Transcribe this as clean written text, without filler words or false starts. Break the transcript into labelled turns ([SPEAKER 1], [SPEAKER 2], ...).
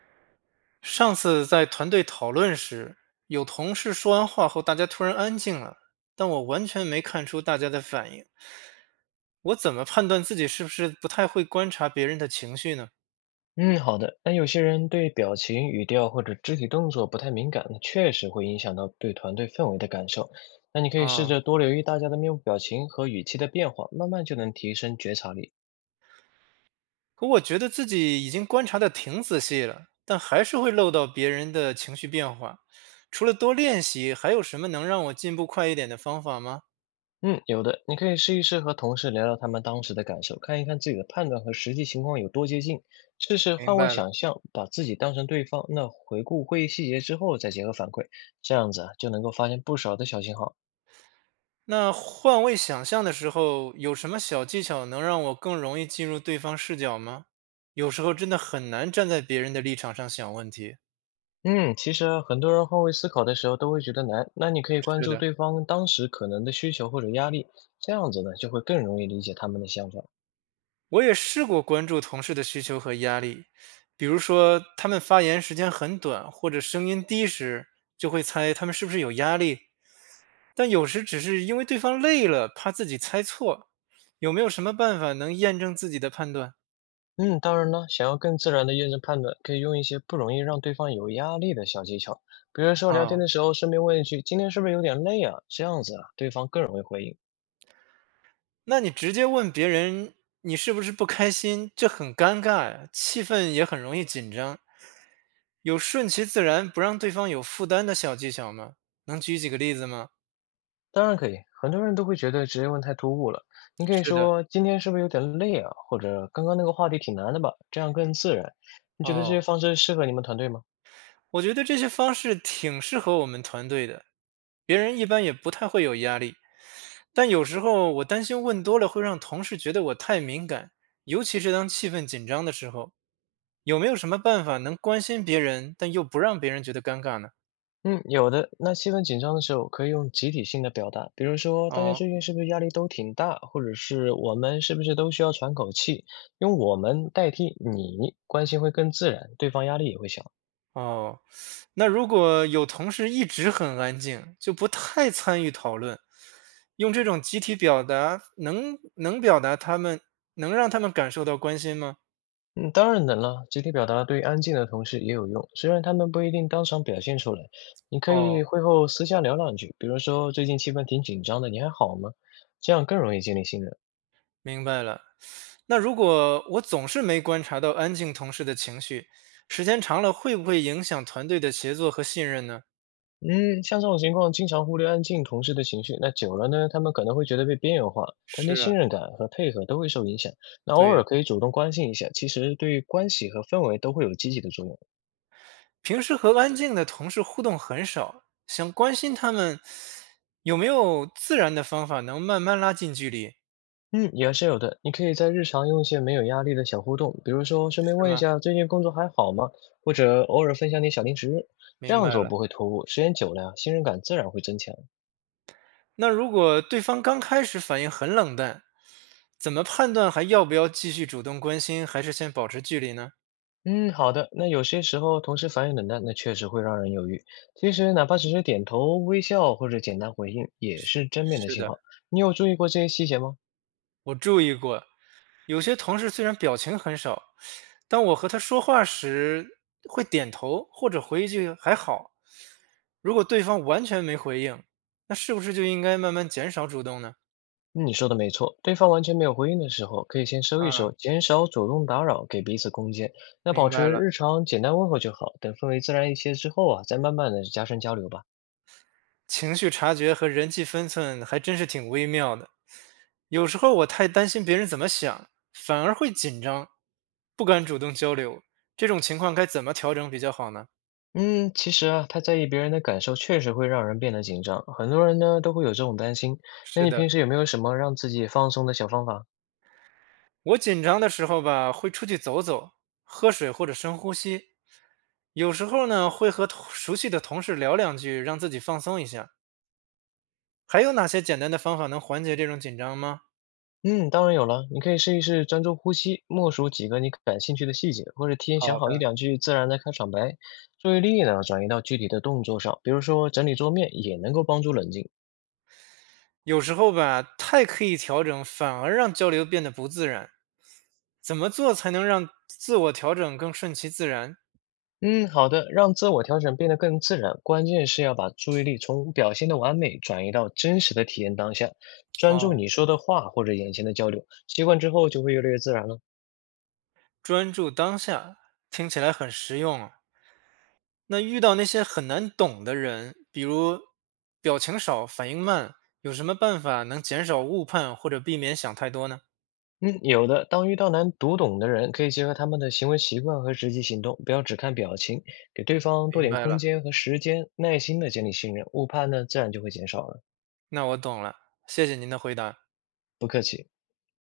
[SPEAKER 1] 上次在团队讨论时，有同事说完话后，大家突然安静了，但我完全没看出大家的反应。我怎么判断自己是不是不太会观察别人的情绪呢？
[SPEAKER 2] 嗯，好的。那有些人对表情、语调或者肢体动作不太敏感，那确实会影响到对团队氛围的感受。那你可以试
[SPEAKER 1] 啊，
[SPEAKER 2] 着多留意大家的面部表情和语气的变化，慢慢就能提升觉察力。
[SPEAKER 1] 可我觉得自己已经观察的挺仔细了，但还是会漏到别人的情绪变化。除了多练习，还有什么能让我进步快一点的方法吗？
[SPEAKER 2] 嗯，有的，你可以试一试和同事聊聊他们当时的感受，看一看自己的判断和实际情况有多接近。试试
[SPEAKER 1] 明
[SPEAKER 2] 换位
[SPEAKER 1] 白了。
[SPEAKER 2] 想象，把自己当成对方，那回顾会议细节之后再结合反馈，这样子啊，就能够发现不少的小信号。
[SPEAKER 1] 那换位想象的时候，有什么小技巧能让我更容易进入对方视角吗？有时候真的很难站在别人的立场上想问题。
[SPEAKER 2] 嗯，其实啊很多人换位思考的时候都会觉得难，那你可以关
[SPEAKER 1] 是
[SPEAKER 2] 注
[SPEAKER 1] 的，
[SPEAKER 2] 对方当时可能的需求或者压力，这样子呢就会更容易理解他们的想法。
[SPEAKER 1] 我也试过关注同事的需求和压力，比如说他们发言时间很短或者声音低时，就会猜他们是不是有压力。但有时只是因为对方累了，怕自己猜错。有没有什么办法能验证自己的判断？
[SPEAKER 2] 嗯，当然了，想要更自然的验证判断，可以用一些不容易让对方有压力的小技巧，比如说聊天
[SPEAKER 1] 啊、
[SPEAKER 2] 的时候顺便问一句“今天是不是有点累啊？”这样子啊，对方更容易回应。
[SPEAKER 1] 那你直接问别人你是不是不开心，这很尴尬呀，气氛也很容易紧张。有顺其自然，不让对方有负担的小技巧吗？能举几个例子吗？
[SPEAKER 2] 当然可以，很多人都会觉得直接问太突兀了，你可以
[SPEAKER 1] 是的，
[SPEAKER 2] 说“今天是不是有点累啊？”或者“刚刚那个话题挺难的吧”，这样更自然。你觉得这
[SPEAKER 1] 哦，
[SPEAKER 2] 些方式适合你们团队吗？
[SPEAKER 1] 我觉得这些方式挺适合我们团队的，别人一般也不太会有压力。但有时候我担心问多了会让同事觉得我太敏感，尤其是当气氛紧张的时候，有没有什么办法能关心别人，但又不让别人觉得尴尬呢？
[SPEAKER 2] 嗯，有的。那气氛紧张的时候，可以用集体性的表达，比如说大家
[SPEAKER 1] 哦
[SPEAKER 2] 最近是不是压力都挺大，或者是我们是不是都需要喘口气，用我们代替你，关系会更自然，对方压力也会小。
[SPEAKER 1] 哦，那如果有同事一直很安静，就不太参与讨论，用这种集体表达能表达他们，能让他们感受到关心吗？
[SPEAKER 2] 嗯，当然能了，集体表达对安静的同事也有用，虽然他们不一定当场表现出来，你可
[SPEAKER 1] 哦，
[SPEAKER 2] 以会后私下聊两句，比如说最近气氛挺紧张的，你还好吗？这样更容易建立信任。
[SPEAKER 1] 明白了。那如果我总是没观察到安静同事的情绪，时间长了会不会影响团队的协作和信任呢？
[SPEAKER 2] 嗯，像这种情况，经常忽略安静同事的情绪，那久了呢，他们可能会觉得被边缘化，团队
[SPEAKER 1] 是啊，
[SPEAKER 2] 信任感和配合都会受影响。那偶
[SPEAKER 1] 对呀、
[SPEAKER 2] 尔可以主动关心一下，其实对关系和氛围都会有积极的作用。
[SPEAKER 1] 平时和安静的同事互动很少，想关心他们，有没有自然的方法能慢慢拉近距离，
[SPEAKER 2] 嗯，也是有的。你可以在日常用一些没有压力的小互动，比如说顺便
[SPEAKER 1] 是
[SPEAKER 2] 问一
[SPEAKER 1] 吗？
[SPEAKER 2] 下最近工作还好吗，或者偶尔分享点小零食。这
[SPEAKER 1] 明
[SPEAKER 2] 样
[SPEAKER 1] 白
[SPEAKER 2] 做
[SPEAKER 1] 了。
[SPEAKER 2] 不会突兀，时间久了呀，信任感自然会增强。
[SPEAKER 1] 那如果对方刚开始反应很冷淡，怎么判断还要不要继续主动关心，还是先保持距离呢？
[SPEAKER 2] 嗯，好的。那有些时候同事反应冷淡，那确实会让人犹豫。其实哪怕只是点头微笑或者简单回应，也是正面的
[SPEAKER 1] 是
[SPEAKER 2] 信
[SPEAKER 1] 的，
[SPEAKER 2] 号。你有注意过这些细节吗？
[SPEAKER 1] 我注意过，有些同事虽然表情很少，当我和他说话时会点头或者回一句“还好”。如果对方完全没回应，那是不是就应该慢慢减少主动呢？
[SPEAKER 2] 嗯你说的没错，对方完全没有回应的时候，可以先收一收，
[SPEAKER 1] 啊，
[SPEAKER 2] 减少主动打扰，给彼此空间。那
[SPEAKER 1] 明
[SPEAKER 2] 保
[SPEAKER 1] 白
[SPEAKER 2] 持
[SPEAKER 1] 了，
[SPEAKER 2] 日常简单问候就好，等氛围自然一些之后啊，再慢慢的加深交流吧。
[SPEAKER 1] 情绪察觉和人际分寸还真是挺微妙的。有时候我太担心别人怎么想，反而会紧张，不敢主动交流。这种情况该怎么调整比较好呢？
[SPEAKER 2] 嗯，其实啊，太在意别人的感受，确实会让人变得紧张。很多人呢都会有这种担心。那
[SPEAKER 1] 是
[SPEAKER 2] 你
[SPEAKER 1] 的，
[SPEAKER 2] 平时有没有什么让自己放松的小方法？
[SPEAKER 1] 我紧张的时候吧，会出去走走，喝水或者深呼吸。有时候呢，会和同熟悉的同事聊两句，让自己放松一下。还有哪些简单的方法能缓解这种紧张吗？
[SPEAKER 2] 嗯，当然有了，你可以试一试专注呼吸，默数几个你感兴趣的细节，或者提前想
[SPEAKER 1] 好
[SPEAKER 2] 好一
[SPEAKER 1] 的，
[SPEAKER 2] 两句自然的开场白。注意力呢，转移到具体的动作上，比如说整理桌面，也能够帮助冷静。
[SPEAKER 1] 有时候吧，太刻意调整，反而让交流变得不自然。怎么做才能让自我调整更顺其自然？
[SPEAKER 2] 嗯，好的，让自我调整变得更自然，关键是要把注意力从表现的完美转移到真实的体验当下，专注
[SPEAKER 1] 哦，
[SPEAKER 2] 你说的话或者眼前的交流，习惯之后就会越来越自然了。
[SPEAKER 1] 专注当下，听起来很实用啊。那遇到那些很难懂的人，比如表情少、反应慢，有什么办法能减少误判或者避免想太多呢？
[SPEAKER 2] 嗯，有的。当遇到难读懂的人，可以结合他们的行为习惯和实际行动，不要只看表情，给对方多
[SPEAKER 1] 明
[SPEAKER 2] 点
[SPEAKER 1] 白
[SPEAKER 2] 空
[SPEAKER 1] 了，
[SPEAKER 2] 间和时间，耐心的建立信任，误判呢自然就会减少了。
[SPEAKER 1] 那我懂了，谢谢您的回答。
[SPEAKER 2] 不客气。